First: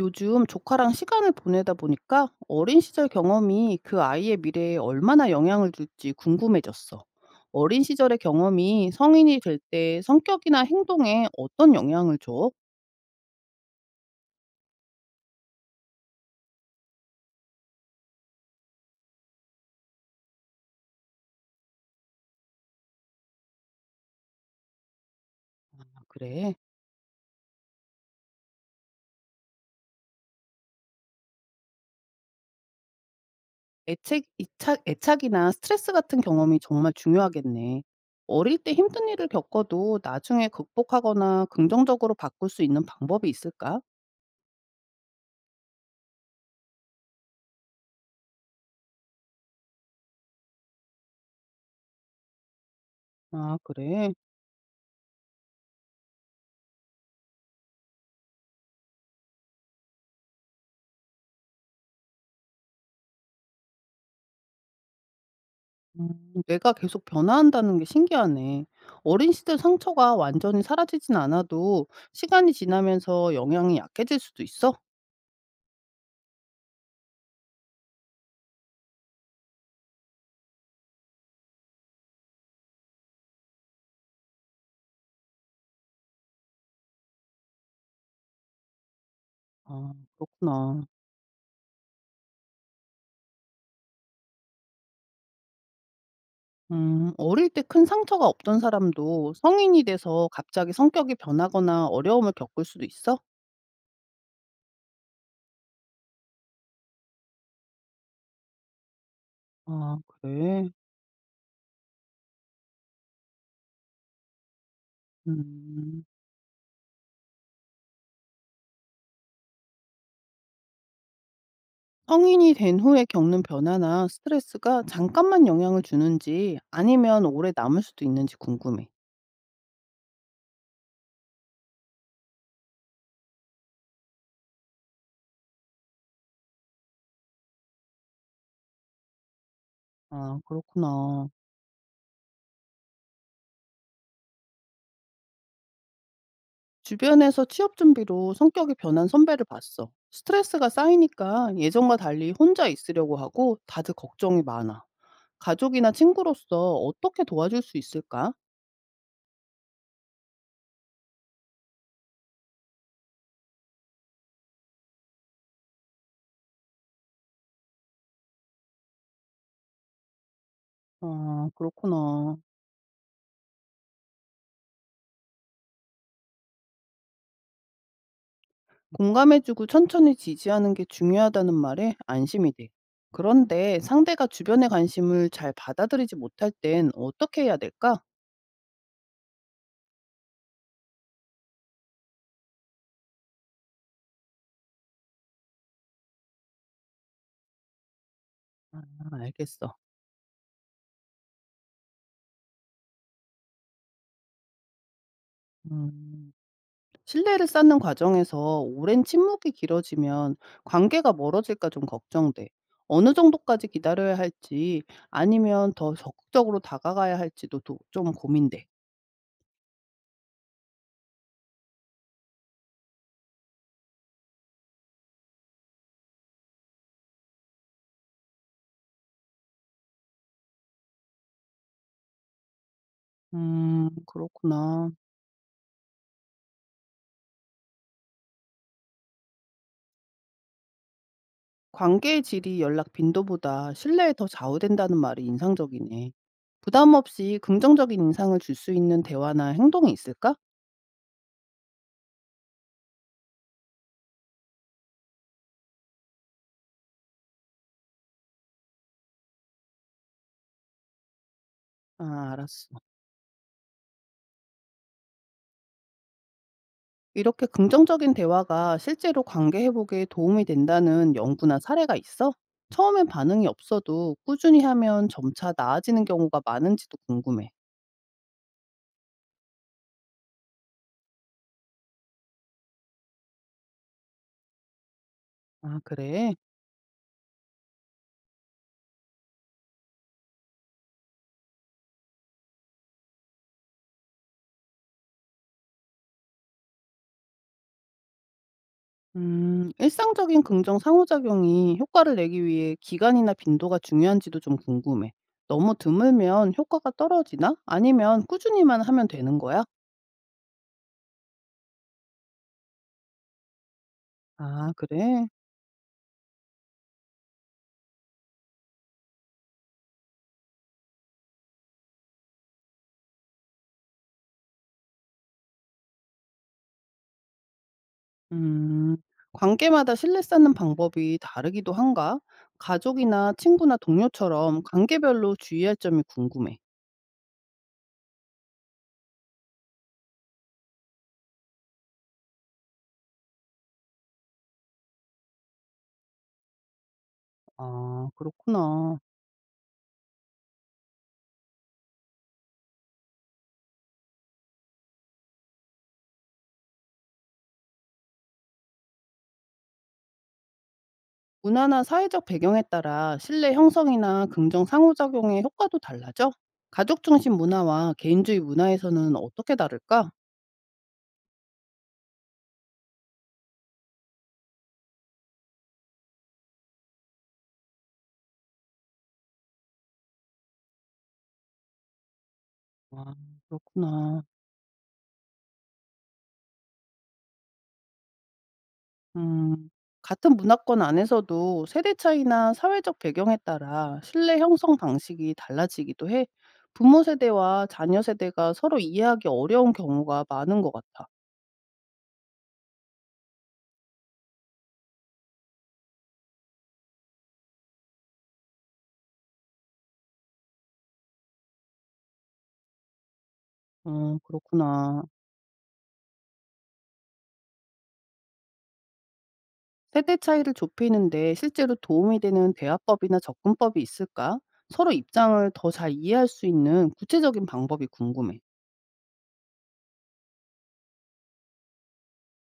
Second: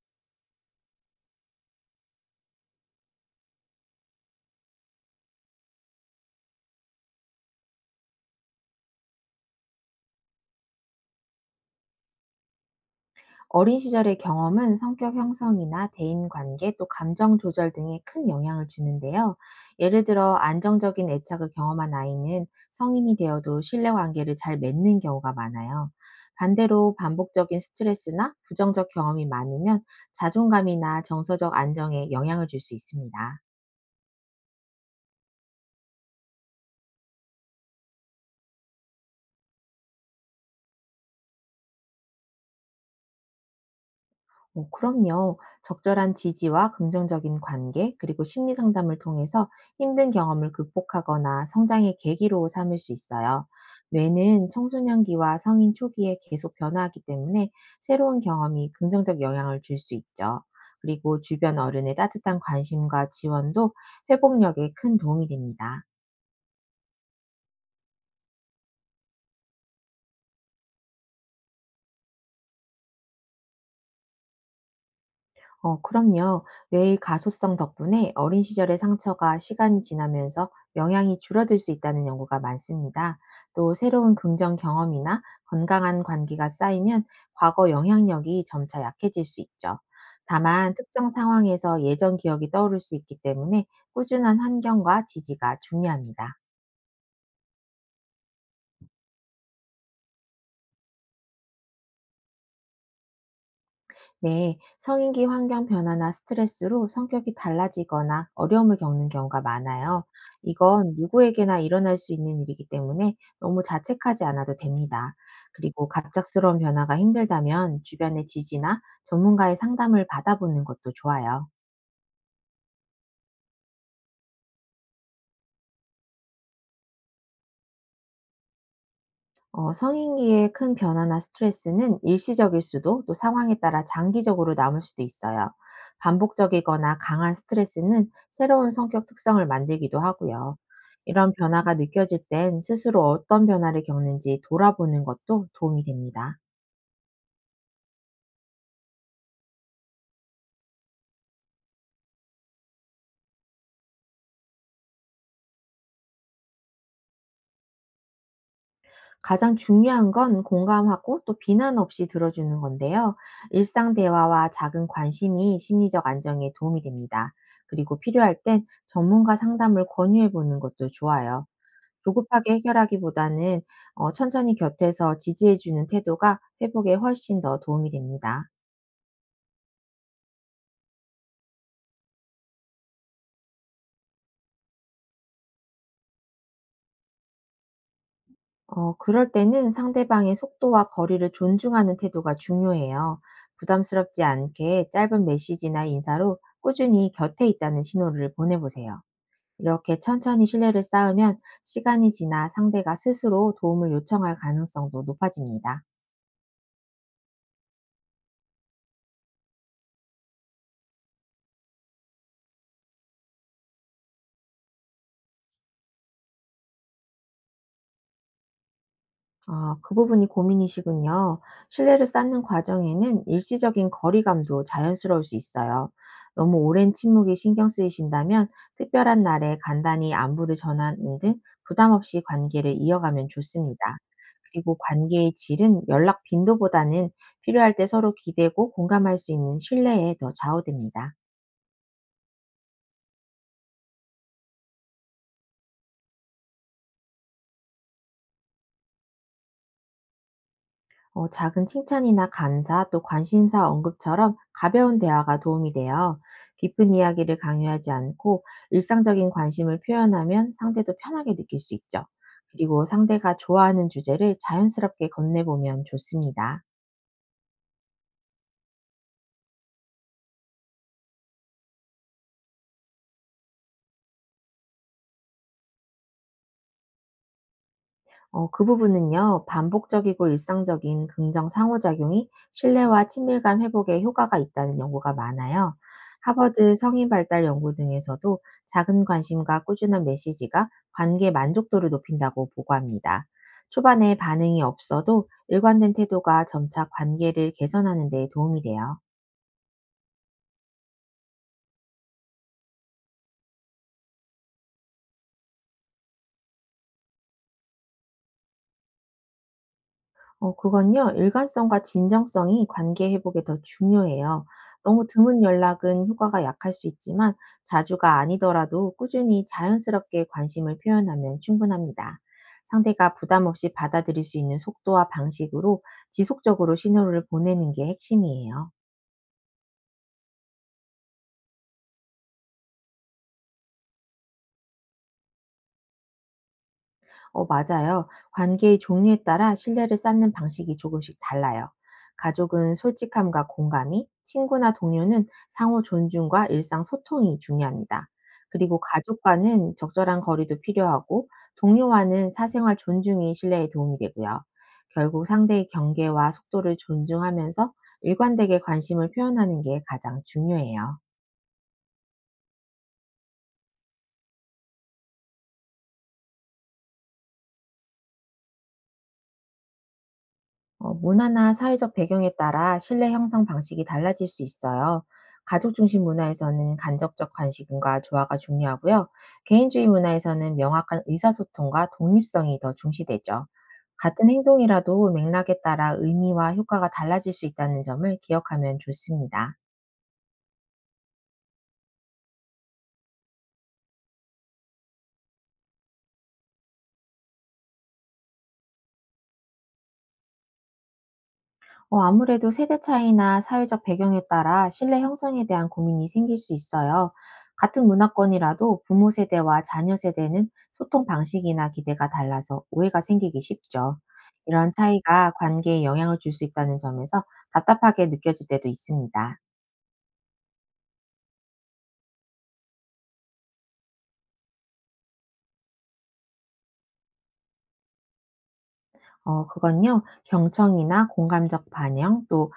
요즘 조카랑 시간을 보내다 보니까 어린 시절 경험이 그 아이의 미래에 얼마나 영향을 줄지 궁금해졌어. 어린 시절의 경험이 성인이 될 때 성격이나 행동에 어떤 영향을 줘? 어린 시절의 경험은 성격 형성이나 대인관계 또 감정 조절 등에 큰 영향을 주는데요. 예를 들어 안정적인 애착을 경험한 아이는 성인이 되어도 신뢰관계를 잘 맺는 경우가 많아요. 아, 그래. 반대로 반복적인 스트레스나 부정적 경험이 많으면 자존감이나 정서적 안정에 영향을 줄 수 있습니다. 애착이나 스트레스 같은 경험이 정말 중요하겠네. 어릴 때 힘든 일을 겪어도 나중에 극복하거나 긍정적으로 바꿀 수 있는 방법이 있을까? 그럼요. 적절한 지지와 긍정적인 관계, 그리고 심리 상담을 통해서 힘든 경험을 극복하거나 성장의 계기로 삼을 수 있어요. 아, 그래. 뇌는 청소년기와 성인 초기에 계속 변화하기 때문에 새로운 경험이 긍정적 영향을 줄 수 있죠. 그리고 주변 어른의 따뜻한 관심과 지원도 회복력에 큰 도움이 됩니다. 음, 내가 계속 변화한다는 게 신기하네. 어린 시절 상처가 완전히 사라지진 않아도 시간이 지나면서 영향이 약해질 수도 있어? 그럼요. 뇌의 가소성 덕분에 어린 시절의 상처가 시간이 지나면서 영향이 줄어들 수 있다는 연구가 많습니다. 또 새로운 긍정 경험이나 건강한 관계가 쌓이면 과거 영향력이 점차 약해질 수 있죠. 아, 다만 그렇구나. 특정 상황에서 예전 기억이 떠오를 수 있기 때문에 꾸준한 환경과 지지가 중요합니다. 어릴 때 큰 상처가 없던 사람도 성인이 돼서 갑자기 성격이 변하거나 어려움을 겪을 수도 있어? 네, 성인기 환경 변화나 스트레스로 성격이 달라지거나 어려움을 겪는 경우가 아, 많아요. 그래. 이건 누구에게나 일어날 수 있는 일이기 때문에 너무 자책하지 않아도 됩니다. 그리고 음. 갑작스러운 변화가 힘들다면 주변의 지지나 전문가의 상담을 받아보는 것도 좋아요. 성인이 된 후에 겪는 변화나 스트레스가 잠깐만 영향을 주는지 아니면 오래 남을 수도 있는지 궁금해. 성인기의 큰 변화나 스트레스는 일시적일 수도 또 상황에 따라 장기적으로 남을 수도 있어요. 반복적이거나 강한 스트레스는 새로운 성격 특성을 만들기도 아, 하고요. 그렇구나. 이런 변화가 느껴질 땐 스스로 어떤 변화를 겪는지 돌아보는 것도 도움이 됩니다. 주변에서 취업 준비로 성격이 변한 선배를 봤어. 스트레스가 쌓이니까 예전과 달리 혼자 있으려고 하고 다들 걱정이 많아. 가족이나 친구로서 어떻게 도와줄 수 있을까? 가장 중요한 건 공감하고 또 비난 없이 들어주는 건데요. 일상 대화와 작은 관심이 심리적 안정에 도움이 됩니다. 그리고 필요할 땐 전문가 상담을 권유해 보는 것도 좋아요. 아, 그렇구나. 조급하게 해결하기보다는 천천히 곁에서 지지해 주는 태도가 회복에 훨씬 더 도움이 됩니다. 공감해주고 천천히 지지하는 게 중요하다는 말에 안심이 돼. 그런데 상대가 주변의 관심을 잘 받아들이지 못할 땐 어떻게 해야 될까? 그럴 때는 상대방의 속도와 거리를 존중하는 태도가 중요해요. 부담스럽지 않게 짧은 메시지나 인사로 꾸준히 곁에 있다는 신호를 보내보세요. 아, 알겠어. 이렇게 천천히 신뢰를 쌓으면 시간이 지나 상대가 스스로 도움을 요청할 가능성도 높아집니다. 음. 신뢰를 쌓는 과정에서 오랜 침묵이 길어지면 관계가 멀어질까 좀 걱정돼. 어느 정도까지 기다려야 할지 아니면 더 적극적으로 다가가야 할지도 좀 고민돼. 아, 그 부분이 고민이시군요. 신뢰를 쌓는 과정에는 일시적인 거리감도 자연스러울 수 있어요. 너무 오랜 침묵이 신경 쓰이신다면 특별한 날에 간단히 안부를 전하는 등 부담 없이 관계를 이어가면 좋습니다. 그리고 그렇구나. 관계의 질은 연락 빈도보다는 필요할 때 서로 기대고 공감할 수 있는 신뢰에 더 좌우됩니다. 관계의 질이 연락 빈도보다 신뢰에 더 좌우된다는 말이 인상적이네. 부담 없이 긍정적인 인상을 줄 수 있는 대화나 행동이 있을까? 작은 칭찬이나 감사 또 관심사 언급처럼 가벼운 대화가 도움이 돼요. 깊은 이야기를 강요하지 않고 일상적인 관심을 표현하면 상대도 편하게 느낄 수 있죠. 아, 알았어. 그리고 상대가 좋아하는 주제를 자연스럽게 건네보면 좋습니다. 이렇게 긍정적인 대화가 실제로 관계 회복에 도움이 된다는 연구나 사례가 있어? 처음엔 반응이 없어도 꾸준히 하면 점차 나아지는 경우가 많은지도 궁금해. 그 부분은요, 반복적이고 일상적인 긍정 상호작용이 신뢰와 친밀감 회복에 효과가 있다는 연구가 많아요. 아, 그래? 하버드 성인 발달 연구 등에서도 작은 관심과 꾸준한 메시지가 관계 만족도를 높인다고 보고합니다. 초반에 반응이 없어도 일관된 태도가 점차 관계를 개선하는 데 도움이 돼요. 일상적인 긍정 상호작용이 효과를 내기 위해 기간이나 빈도가 중요한지도 좀 궁금해. 너무 드물면 효과가 떨어지나? 아니면 꾸준히만 하면 되는 거야? 그건요. 일관성과 진정성이 관계 회복에 더 중요해요. 아, 너무 그래? 드문 연락은 효과가 약할 수 있지만 자주가 아니더라도 꾸준히 자연스럽게 관심을 표현하면 충분합니다. 상대가 부담 없이 받아들일 수 있는 속도와 방식으로 지속적으로 신호를 보내는 게 핵심이에요. 음, 관계마다 신뢰 쌓는 방법이 다르기도 한가? 가족이나 친구나 동료처럼 관계별로 주의할 점이 궁금해. 어, 맞아요. 관계의 종류에 따라 신뢰를 쌓는 방식이 조금씩 달라요. 가족은 솔직함과 공감이, 친구나 동료는 상호 존중과 일상 소통이 아, 중요합니다. 그리고 그렇구나. 가족과는 적절한 거리도 필요하고, 동료와는 사생활 존중이 신뢰에 도움이 되고요. 결국 상대의 경계와 속도를 존중하면서 일관되게 관심을 표현하는 게 가장 중요해요. 문화나 사회적 배경에 따라 신뢰 형성이나 긍정 상호작용의 효과도 달라져? 가족 중심 문화와 개인주의 문화에서는 어떻게 다를까? 문화나 사회적 배경에 따라 신뢰 형성 방식이 달라질 수 있어요. 가족 중심 문화에서는 간접적 관심과 조화가 중요하고요. 개인주의 문화에서는 명확한 의사소통과 독립성이 더 아, 중시되죠. 그렇구나. 같은 행동이라도 맥락에 따라 의미와 효과가 달라질 수 있다는 점을 기억하면 좋습니다. 음, 같은 문화권 안에서도 세대 차이나 사회적 배경에 따라 신뢰 형성 방식이 달라지기도 해. 부모 세대와 자녀 세대가 서로 이해하기 어려운 경우가 많은 것 같아. 아무래도 세대 차이나 사회적 배경에 따라 신뢰 형성에 대한 고민이 생길 수 있어요. 같은 문화권이라도 부모 세대와 자녀 세대는 소통 방식이나 기대가 달라서 오해가 생기기 쉽죠. 이런 그렇구나. 차이가 관계에 영향을 줄 수 있다는 점에서 답답하게 느껴질 때도 있습니다. 세대 차이를 좁히는데 실제로 도움이 되는 대화법이나 접근법이 있을까? 서로 입장을 더 잘 이해할 수 있는 구체적인 방법이 궁금해. 그건요. 경청이나 공감적 반영 또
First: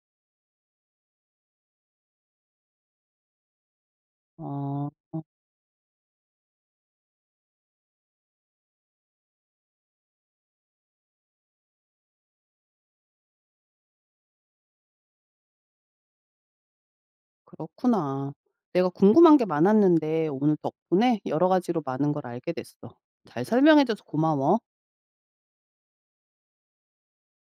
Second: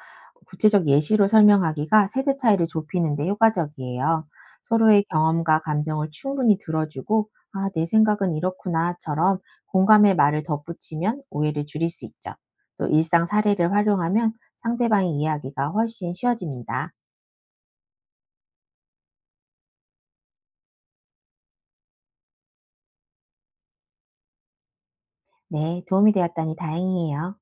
구체적 예시로 설명하기가 세대 차이를 좁히는 데 효과적이에요. 어, 서로의 어. 경험과 감정을 충분히 들어주고 "아 내 생각은 이렇구나."처럼 공감의 말을 덧붙이면 오해를 줄일 수 있죠. 또 일상 사례를 활용하면 상대방의 이야기가 훨씬 쉬워집니다. 그렇구나. 내가 궁금한 게 많았는데 오늘 덕분에 여러 가지로 많은 걸 알게 됐어. 잘 설명해줘서 고마워. 네 도움이 되었다니 다행이에요.